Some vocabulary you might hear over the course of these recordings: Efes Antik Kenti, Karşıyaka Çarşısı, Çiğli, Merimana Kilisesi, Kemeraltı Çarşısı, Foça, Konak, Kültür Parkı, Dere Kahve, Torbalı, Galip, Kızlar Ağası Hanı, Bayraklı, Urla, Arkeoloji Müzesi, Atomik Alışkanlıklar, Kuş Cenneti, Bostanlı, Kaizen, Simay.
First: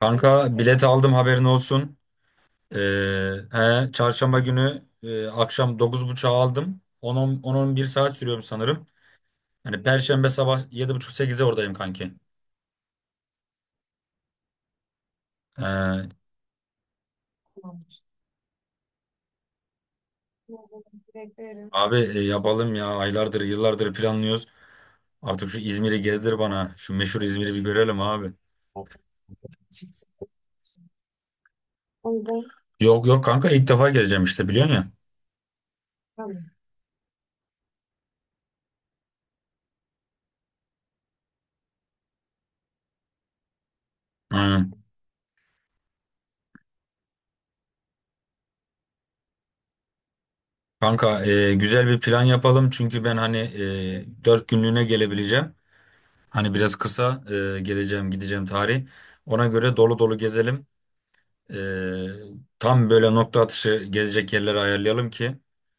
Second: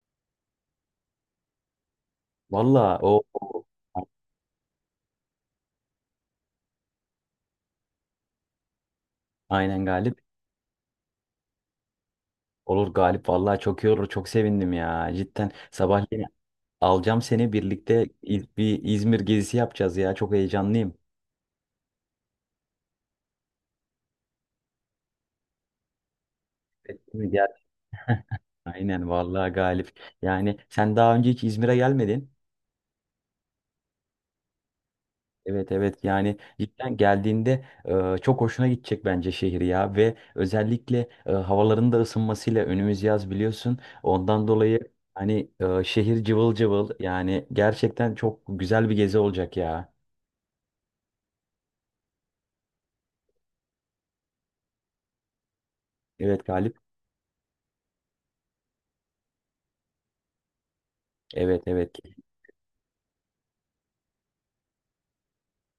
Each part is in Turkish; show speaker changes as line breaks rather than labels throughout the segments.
Kanka bilet aldım, haberin olsun. Ee,
Valla
he, çarşamba günü akşam 9:30'a aldım. 10 bir saat sürüyorum sanırım. Hani
aynen Galip.
Perşembe sabah 7:30 8'e oradayım kanki.
Olur Galip valla çok iyi olur. Çok sevindim ya. Cidden
Ee,
sabahleyin alacağım seni birlikte bir İzmir gezisi yapacağız ya. Çok heyecanlıyım.
Abi yapalım ya, aylardır yıllardır planlıyoruz. Artık şu İzmir'i gezdir bana. Şu
Evet,
meşhur
değil mi? Gel.
İzmir'i bir görelim abi.
Aynen valla Galip. Yani sen daha önce hiç İzmir'e gelmedin.
Yok yok kanka, ilk defa geleceğim işte, biliyorsun ya.
Evet evet yani cidden geldiğinde çok hoşuna gidecek bence şehir ya ve özellikle havaların da ısınmasıyla önümüz yaz biliyorsun ondan
Aynen.
dolayı hani şehir cıvıl cıvıl yani gerçekten çok güzel bir gezi olacak ya.
Kanka güzel bir plan yapalım, çünkü ben hani 4 günlüğüne gelebileceğim.
Evet
Hani biraz
Galip.
kısa geleceğim gideceğim tarih. Ona göre dolu dolu gezelim. E,
Evet evet
Tam böyle nokta atışı gezecek yerleri ayarlayalım ki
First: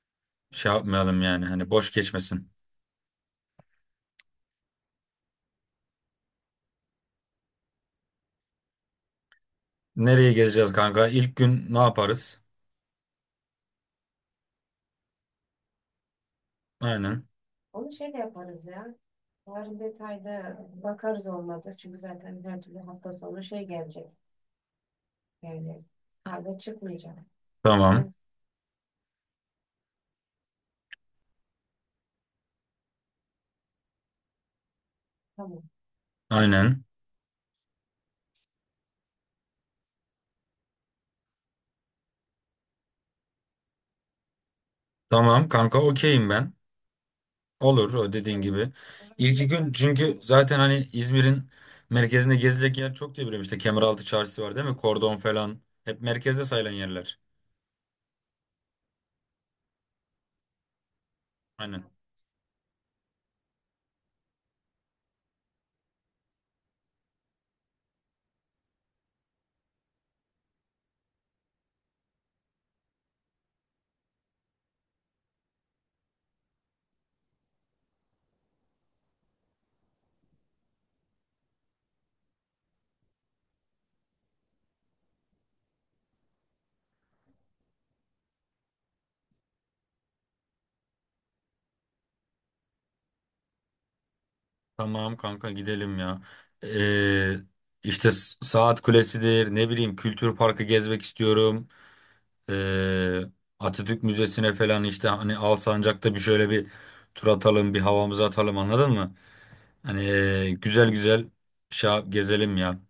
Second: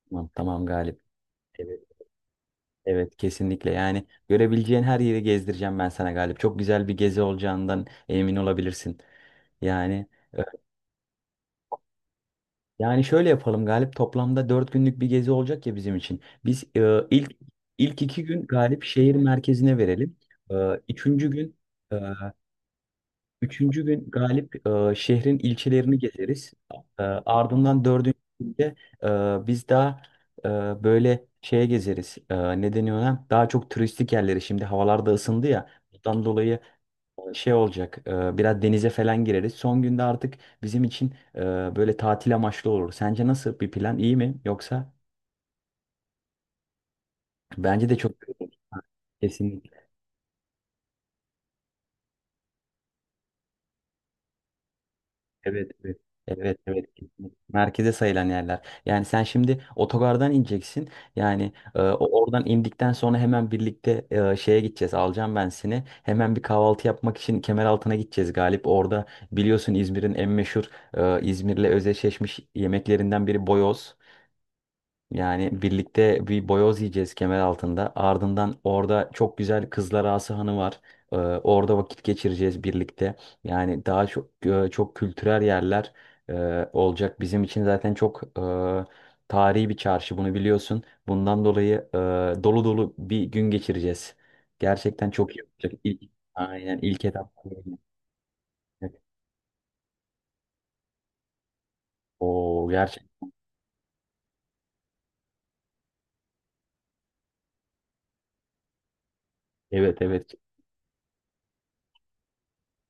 tamam, tamam
şey
Galip.
yapmayalım, yani hani
Evet
boş geçmesin.
evet kesinlikle yani görebileceğin her yeri gezdireceğim ben sana Galip. Çok güzel bir gezi olacağından emin olabilirsin yani.
Nereye gezeceğiz kanka? İlk gün ne yaparız?
Yani şöyle yapalım Galip, toplamda 4 günlük bir gezi olacak ya bizim için. Biz
Aynen.
ilk iki gün Galip şehir merkezine verelim. E, üçüncü gün e, Üçüncü gün Galip şehrin ilçelerini gezeriz. Ardından
Tamam. Evet.
dördüncü günde biz daha e, böyle şeye gezeriz. Ne deniyor ona? Daha çok turistik yerleri, şimdi havalar da ısındı ya. Bundan dolayı
Aynen.
şey olacak, biraz denize falan gireriz. Son günde artık bizim için böyle tatil amaçlı olur. Sence nasıl bir plan? İyi mi? Yoksa
Tamam kanka, okeyim ben.
bence
Olur,
de
o
çok
dediğin
güzel
evet
olur.
gibi.
Ha,
İlk iki gün,
kesinlikle.
çünkü zaten hani İzmir'in merkezinde gezilecek yer çok diye biliyorum. İşte Kemeraltı Çarşısı var değil mi? Kordon falan.
Evet, evet.
Hep merkezde
Evet,
sayılan
evet,
yerler.
kesinlikle. Merkeze sayılan yerler. Yani sen şimdi otogardan ineceksin. Yani e,
Aynen.
o- oradan indikten sonra hemen birlikte e, şeye gideceğiz. Alacağım ben seni. Hemen bir kahvaltı yapmak için Kemeraltı'na gideceğiz Galip. Orada biliyorsun İzmir'in en meşhur e, İzmir'le özdeşleşmiş yemeklerinden biri boyoz. Yani birlikte bir boyoz yiyeceğiz kemer altında. Ardından orada çok güzel Kızlar Ağası Hanı var. Orada vakit geçireceğiz birlikte. Yani daha çok e, çok kültürel yerler e, olacak. Bizim için zaten çok e, tarihi bir çarşı bunu biliyorsun. Bundan dolayı e, dolu dolu bir gün geçireceğiz. Gerçekten
Tamam
çok iyi
kanka,
olacak.
gidelim
İlk,
ya.
aynen ilk etap.
Ee, işte Saat Kulesi'dir, ne bileyim, Kültür Parkı gezmek istiyorum.
O
Ee,
gerçekten.
Atatürk Müzesi'ne falan işte, hani Alsancak'ta bir şöyle bir tur atalım, bir havamızı atalım, anladın mı?
Evet,
Hani
evet.
güzel güzel gezelim ya.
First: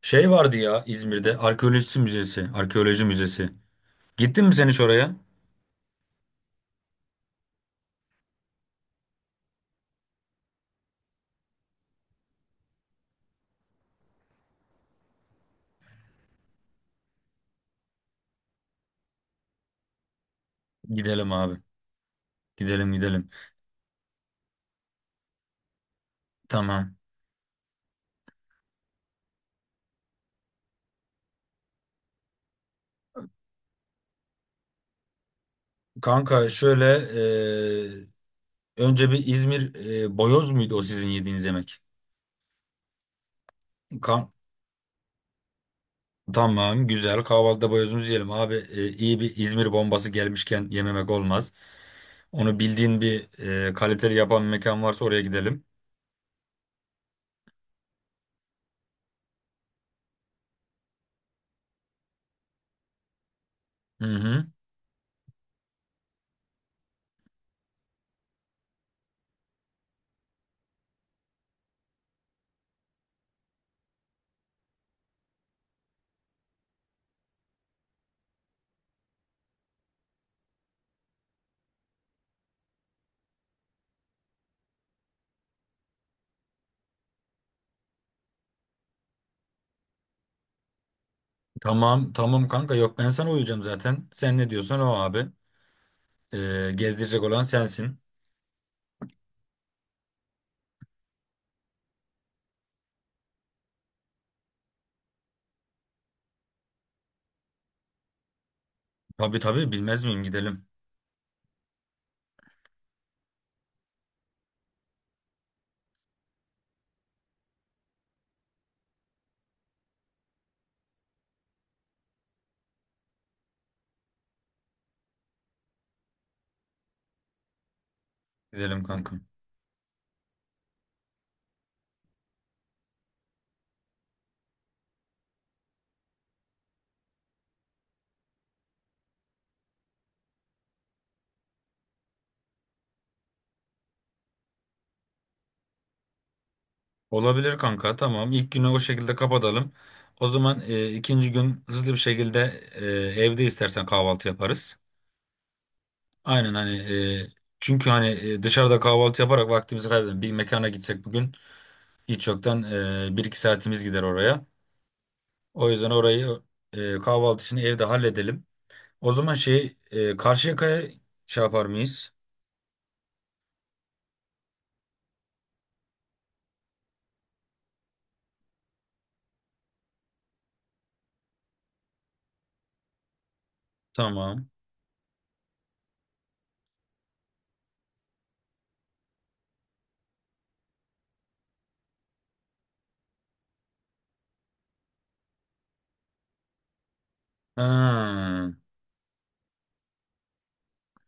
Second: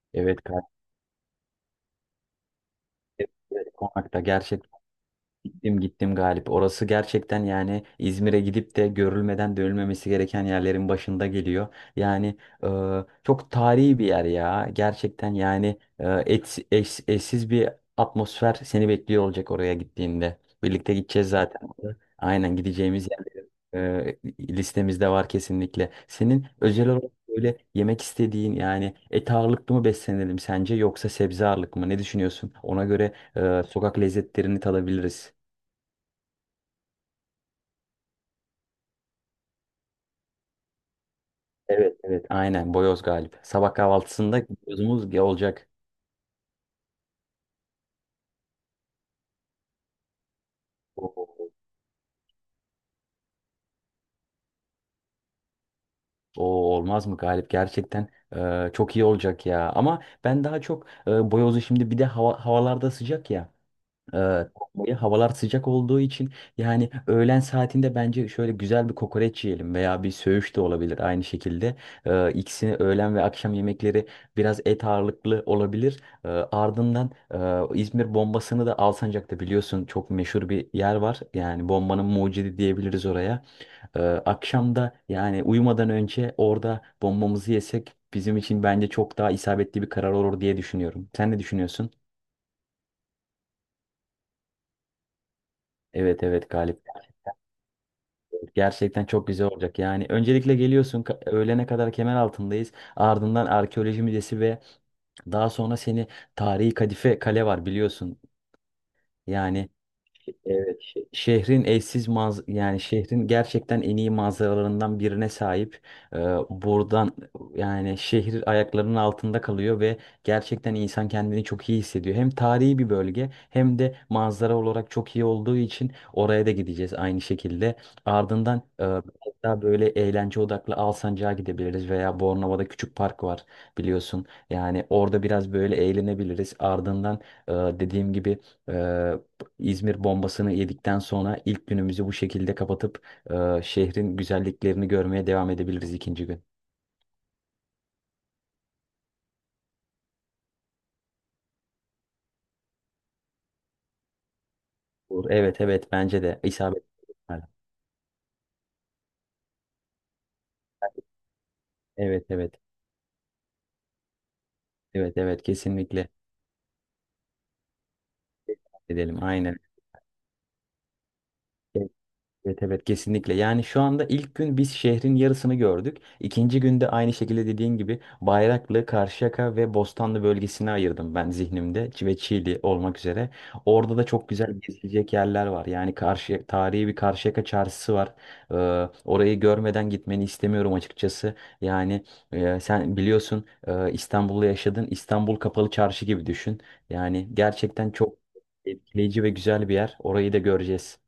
Şey
Evet.
vardı ya, İzmir'de Arkeoloji Müzesi. Arkeoloji
Evet,
Müzesi.
evet, Konakta
Gittin mi sen
gerçekten.
hiç oraya?
Gittim gittim Galip. Orası gerçekten yani İzmir'e gidip de görülmeden dönülmemesi gereken yerlerin başında geliyor. Yani e, çok tarihi bir yer ya. Gerçekten yani eşsiz bir atmosfer seni bekliyor olacak oraya gittiğinde. Birlikte gideceğiz
Gidelim abi.
zaten. Aynen,
Gidelim
gideceğimiz
gidelim.
yerleri listemizde var kesinlikle. Senin özel
Tamam.
olarak böyle yemek istediğin, yani et ağırlıklı mı beslenelim sence yoksa sebze ağırlıklı mı? Ne düşünüyorsun? Ona göre sokak lezzetlerini tadabiliriz.
Kanka şöyle ee, önce bir İzmir boyoz muydu o sizin yediğiniz yemek?
Evet evet aynen boyoz Galip. Sabah
Kam-
kahvaltısında boyozumuz olacak.
tamam, güzel, kahvaltıda boyozumuzu yiyelim abi. İyi bir İzmir bombası gelmişken yememek
Oo,
olmaz. Onu bildiğin bir kaliteli yapan bir mekan varsa oraya gidelim.
oo, olmaz mı Galip, gerçekten çok iyi olacak ya. Ama ben daha çok boyozu, şimdi bir de havalarda sıcak ya.
Hı hı.
Evet. Havalar sıcak olduğu için yani öğlen saatinde bence şöyle güzel bir kokoreç yiyelim veya bir söğüş de olabilir aynı şekilde. İkisini öğlen ve akşam yemekleri, biraz et ağırlıklı olabilir. Ardından İzmir bombasını da Alsancak'ta biliyorsun, çok meşhur bir yer var. Yani bombanın mucidi diyebiliriz oraya. Akşam, yani uyumadan önce orada bombamızı yesek bizim için bence çok daha isabetli bir karar olur diye düşünüyorum. Sen ne düşünüyorsun?
Tamam tamam kanka, yok ben sana uyacağım zaten. Sen ne diyorsan o abi.
Evet evet Galip.
Gezdirecek olan sensin.
Gerçekten çok güzel olacak. Yani öncelikle geliyorsun, öğlene kadar kemer altındayız. Ardından Arkeoloji Müzesi ve daha sonra seni, tarihi Kadife Kale var biliyorsun.
Tabii
Yani
tabii, bilmez miyim, gidelim.
evet, şehrin eşsiz yani şehrin gerçekten en iyi manzaralarından birine sahip. Ee, Buradan yani şehir ayaklarının altında kalıyor ve gerçekten insan kendini çok iyi hissediyor. Hem tarihi bir bölge hem de manzara olarak çok iyi olduğu için oraya da gideceğiz aynı şekilde. Ardından
Gidelim
biraz
kanka.
daha böyle eğlence odaklı Alsancak'a gidebiliriz veya Bornova'da Küçük Park var biliyorsun. Yani orada biraz böyle eğlenebiliriz. Ardından dediğim gibi, İzmir bombasını yedikten sonra ilk günümüzü bu şekilde kapatıp şehrin güzelliklerini görmeye devam edebiliriz ikinci gün.
Olabilir kanka, tamam. İlk günü o şekilde kapatalım. O zaman ikinci gün hızlı bir şekilde e, evde istersen kahvaltı yaparız.
Olur. Evet evet bence de
Aynen hani,
isabet.
e, çünkü hani dışarıda kahvaltı yaparak vaktimizi kaybedelim. Bir mekana gitsek bugün,
Evet
hiç
evet
yoktan bir iki saatimiz gider oraya.
evet evet
O yüzden
kesinlikle
orayı kahvaltı için evde halledelim. O
edelim
zaman
aynen.
şey, Karşıyaka'ya şey yapar mıyız?
Evet evet kesinlikle. Yani şu anda ilk gün biz şehrin yarısını gördük. İkinci günde aynı şekilde dediğin gibi Bayraklı, Karşıyaka ve Bostanlı bölgesini ayırdım ben zihnimde, ve Çiğli olmak üzere. Orada da çok güzel
Tamam.
gezilecek yerler var. Yani tarihi bir Karşıyaka çarşısı var. Ee, Orayı görmeden gitmeni istemiyorum açıkçası. Yani sen biliyorsun İstanbul'da yaşadın. İstanbul Kapalı Çarşı gibi düşün. Yani gerçekten çok
Ha,
etkileyici ve güzel bir yer. Orayı da göreceğiz.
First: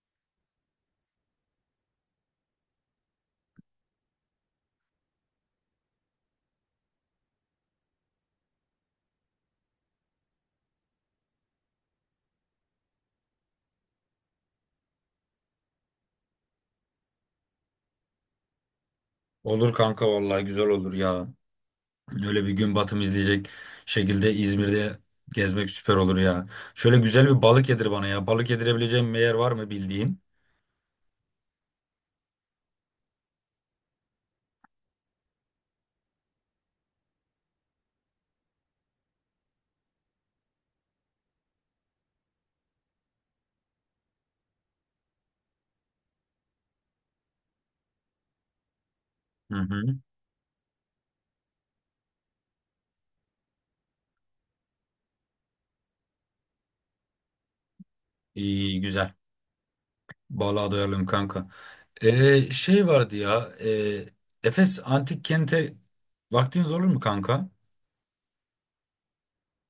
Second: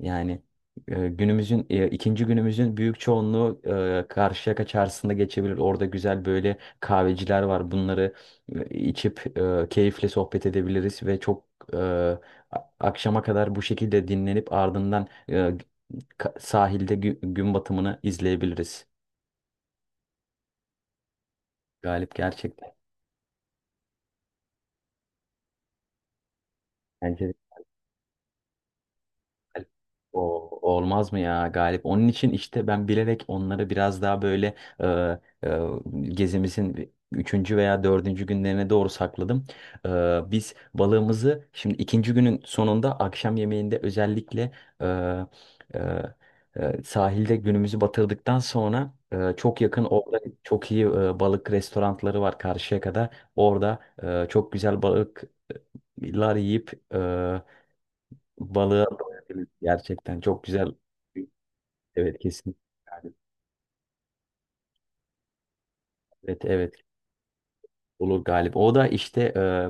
Yani ikinci günümüzün büyük çoğunluğu Karşıyaka Çarşısı'nda geçebilir. Orada güzel böyle kahveciler var. Bunları içip keyifle sohbet edebiliriz ve çok e, a- akşama kadar bu şekilde dinlenip ardından sahilde gün batımını izleyebiliriz.
olur kanka, vallahi güzel olur ya.
Galip,
Öyle bir
gerçekten.
gün batımı izleyecek şekilde İzmir'de gezmek süper olur ya. Şöyle güzel
Bence de.
bir balık yedir bana ya. Balık yedirebileceğim bir yer var mı bildiğin?
O, olmaz mı ya Galip? Onun için işte ben bilerek onları biraz daha böyle e, e, gezimizin üçüncü veya dördüncü günlerine doğru sakladım. E, Biz balığımızı şimdi ikinci günün sonunda, akşam yemeğinde özellikle e, e, sahilde günümüzü batırdıktan sonra,
Hı
çok yakın
hı.
orada çok iyi balık restoranları var karşıya kadar. Orada çok güzel balıklar yiyip
İyi,
balığa
güzel.
doyabilir. Gerçekten çok
Balığa
güzel.
doyalım kanka.
Evet kesin.
Şey
Yani.
vardı ya. Efes Antik Kent'e
Evet
vaktiniz
evet
olur mu kanka?
olur Galip. O da işte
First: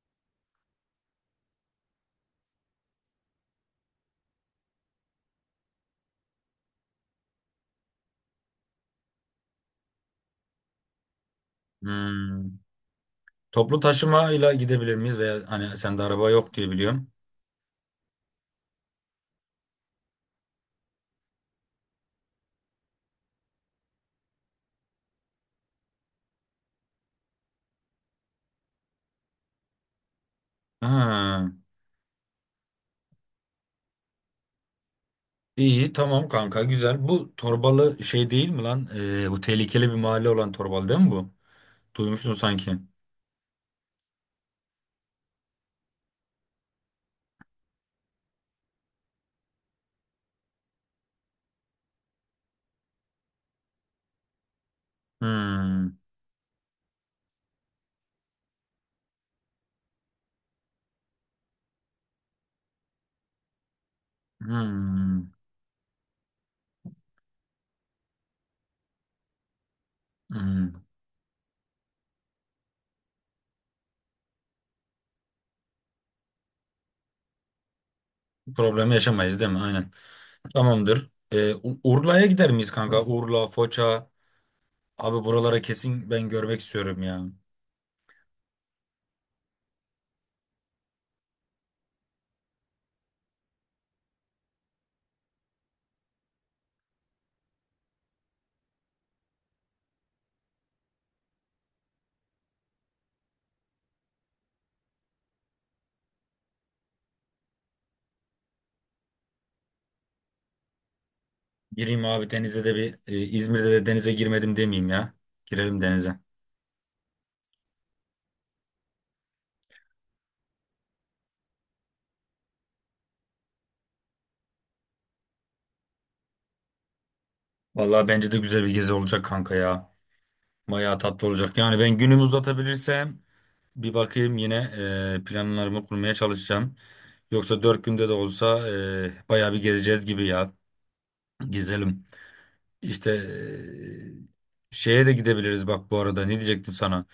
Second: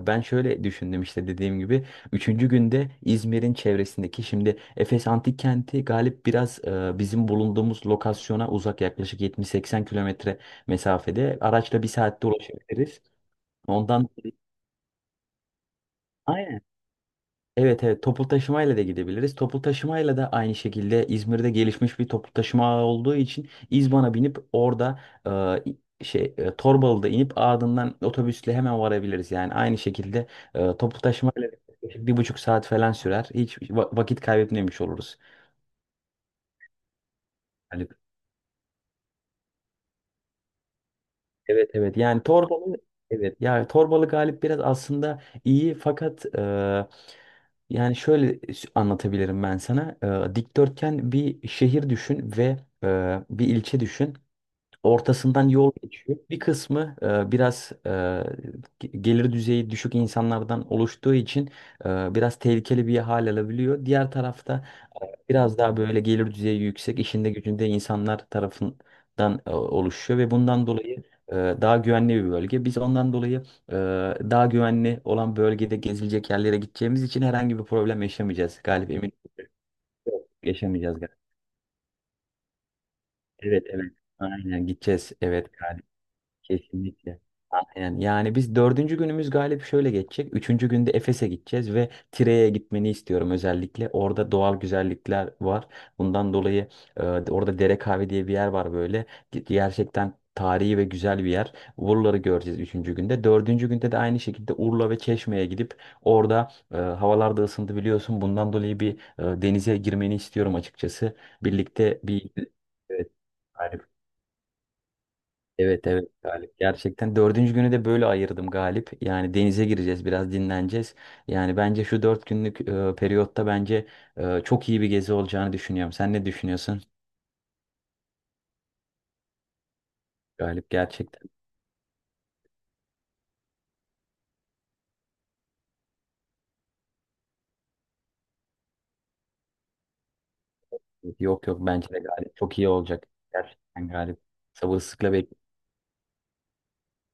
ben şöyle düşündüm, işte dediğim gibi. Üçüncü günde İzmir'in çevresindeki, şimdi Efes Antik Kenti Galip biraz bizim bulunduğumuz lokasyona uzak, yaklaşık 70-80 kilometre mesafede. Araçla 1 saatte
Hmm.
ulaşabiliriz.
Toplu
Ondan.
taşımayla gidebilir miyiz? Veya hani sende araba yok
Aynen.
diye biliyorum.
Evet evet toplu taşımayla da gidebiliriz. Toplu taşımayla da aynı şekilde, İzmir'de gelişmiş bir toplu taşıma ağı olduğu için, İzban'a binip orada Torbalı'da inip ardından otobüsle hemen varabiliriz. Yani aynı şekilde toplu taşımayla
Ha.
1,5 saat falan sürer. Hiç vakit kaybetmemiş oluruz.
İyi, tamam kanka, güzel. Bu
Yani
Torbalı şey değil mi lan? Bu tehlikeli bir mahalle olan Torbalı değil mi bu?
evet evet yani
Duymuştum sanki.
Torbalı, evet yani Torbalı Galip biraz aslında iyi, fakat yani şöyle anlatabilirim ben sana. Dikdörtgen bir şehir düşün ve bir ilçe düşün, ortasından yol
Hmm.
geçiyor. Bir kısmı biraz gelir düzeyi düşük insanlardan oluştuğu için biraz tehlikeli bir hal alabiliyor, diğer tarafta
Hmm.
biraz daha böyle gelir düzeyi yüksek, işinde gücünde insanlar tarafından oluşuyor ve bundan
Hmm.
dolayı e, daha güvenli bir bölge. Biz ondan dolayı e, daha güvenli olan bölgede gezilecek yerlere gideceğimiz için herhangi bir problem yaşamayacağız
Problem
Galip, emin
yaşamayız değil mi? Aynen.
yaşamayacağız
Tamamdır.
Galip.
Urla'ya gider miyiz kanka? Urla,
Evet evet.
Foça.
Aynen gideceğiz.
Abi,
Evet.
buralara kesin ben görmek istiyorum
Kesinlikle.
ya.
Aynen. Yani biz dördüncü günümüz Galip şöyle geçecek. Üçüncü günde Efes'e gideceğiz ve Tire'ye gitmeni istiyorum özellikle. Orada doğal güzellikler var. Bundan dolayı e, orada Dere Kahve diye bir yer var böyle. Gerçekten tarihi ve güzel bir yer. Urla'ları göreceğiz üçüncü günde. Dördüncü günde de aynı şekilde Urla ve Çeşme'ye gidip orada, havalar da ısındı biliyorsun, bundan dolayı bir denize girmeni istiyorum açıkçası. Birlikte
Gireyim abi
bir...
denize de, bir
Evet.
İzmir'de de denize girmedim demeyeyim ya. Girelim
Evet evet
denize.
Galip, gerçekten dördüncü günü de böyle ayırdım Galip, yani denize gireceğiz, biraz dinleneceğiz. Yani bence şu 4 günlük periyotta bence çok iyi bir gezi olacağını düşünüyorum, sen ne düşünüyorsun
Vallahi bence de güzel bir gezi olacak kanka ya.
Galip?
Bayağı tatlı
Gerçekten
olacak. Yani ben günümü uzatabilirsem bir bakayım yine, planlarımı kurmaya çalışacağım. Yoksa 4 günde de olsa, bayağı bir gezeceğiz gibi ya.
yok yok, bence de
Gezelim.
Galip çok iyi olacak,
İşte
gerçekten Galip,
şeye de
sabırsızlıkla bekliyorum.
gidebiliriz bak, bu arada ne diyecektim sana.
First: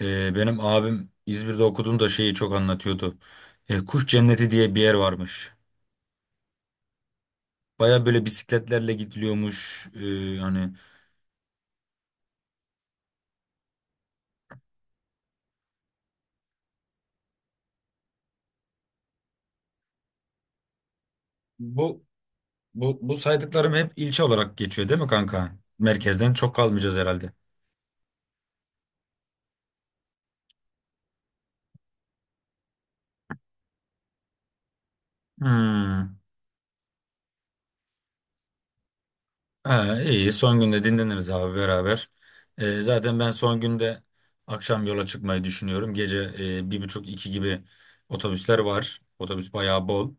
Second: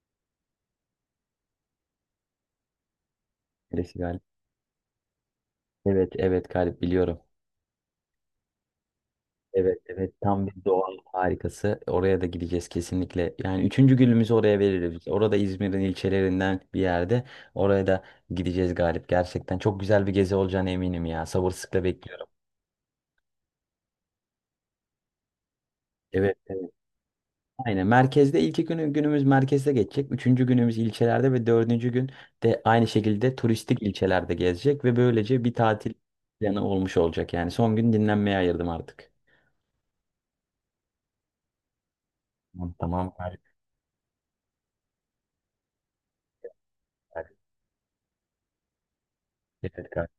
Benim abim İzmir'de okuduğunda şeyi çok anlatıyordu.
Neresi
Kuş
Galip?
Cenneti diye bir yer varmış.
Evet evet Galip biliyorum.
Baya böyle bisikletlerle
Evet
gidiliyormuş.
evet tam bir
Hani
doğal harikası. Oraya da gideceğiz kesinlikle. Yani üçüncü günümüzü oraya veririz. Orada İzmir'in ilçelerinden bir yerde. Oraya da gideceğiz Galip. Gerçekten çok güzel bir gezi olacağına eminim ya. Sabırsızlıkla
bu,
bekliyorum.
bu saydıklarım hep ilçe olarak geçiyor değil mi kanka? Merkezden
Evet
çok
evet.
kalmayacağız herhalde.
Aynen, merkezde ilk günümüz merkezde geçecek. Üçüncü günümüz ilçelerde ve dördüncü gün de aynı şekilde turistik ilçelerde gezecek. Ve böylece bir tatil
Hmm.
planı olmuş olacak. Yani son gün dinlenmeye ayırdım artık.
Ha, iyi. Son günde dinleniriz abi beraber.
Tamam tamam
Zaten ben
Galip.
son günde akşam yola çıkmayı düşünüyorum. Gece 1:30 iki
Galip.
gibi otobüsler var. Otobüs bayağı
Evet Galip.
bol.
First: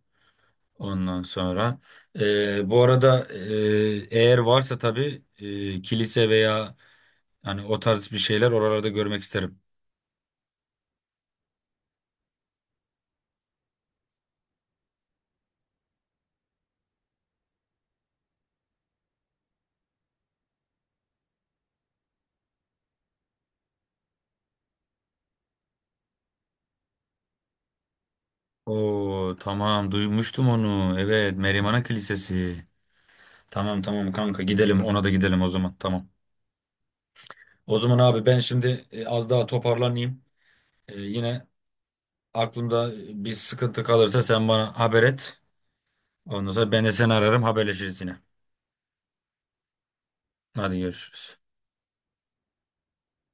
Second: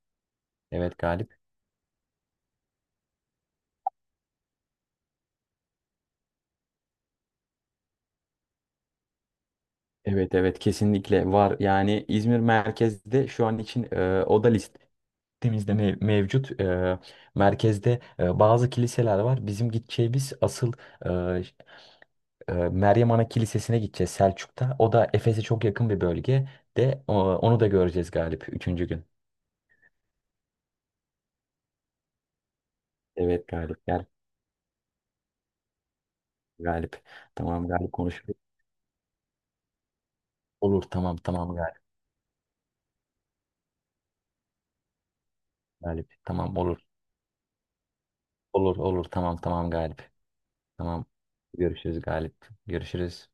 Evet,
Ondan
Galip.
sonra, bu arada, eğer varsa tabii kilise veya hani o tarz bir şeyler, oralarda görmek isterim.
Evet evet kesinlikle var. Yani İzmir merkezde şu an için o da listemizde mevcut. Merkezde bazı kiliseler var. Bizim gideceğimiz asıl e, ş- Meryem Ana Kilisesi'ne gideceğiz Selçuk'ta. O da Efes'e çok yakın bir bölge, de onu da göreceğiz Galip üçüncü gün.
Oo tamam, duymuştum onu. Evet, Merimana Kilisesi.
Evet Galip,
Tamam
gel
tamam kanka, gidelim, ona da gidelim o zaman, tamam.
Galip. Tamam
O
Galip
zaman abi
konuşuruz.
ben şimdi az daha toparlanayım.
Olur tamam
Yine
tamam Galip.
aklımda bir sıkıntı kalırsa sen bana haber et.
Galip
Ondan
tamam
sonra
olur.
ben de seni ararım, haberleşiriz yine.
Olur olur tamam tamam Galip.
Hadi,
Tamam
görüşürüz.
görüşürüz Galip. Görüşürüz.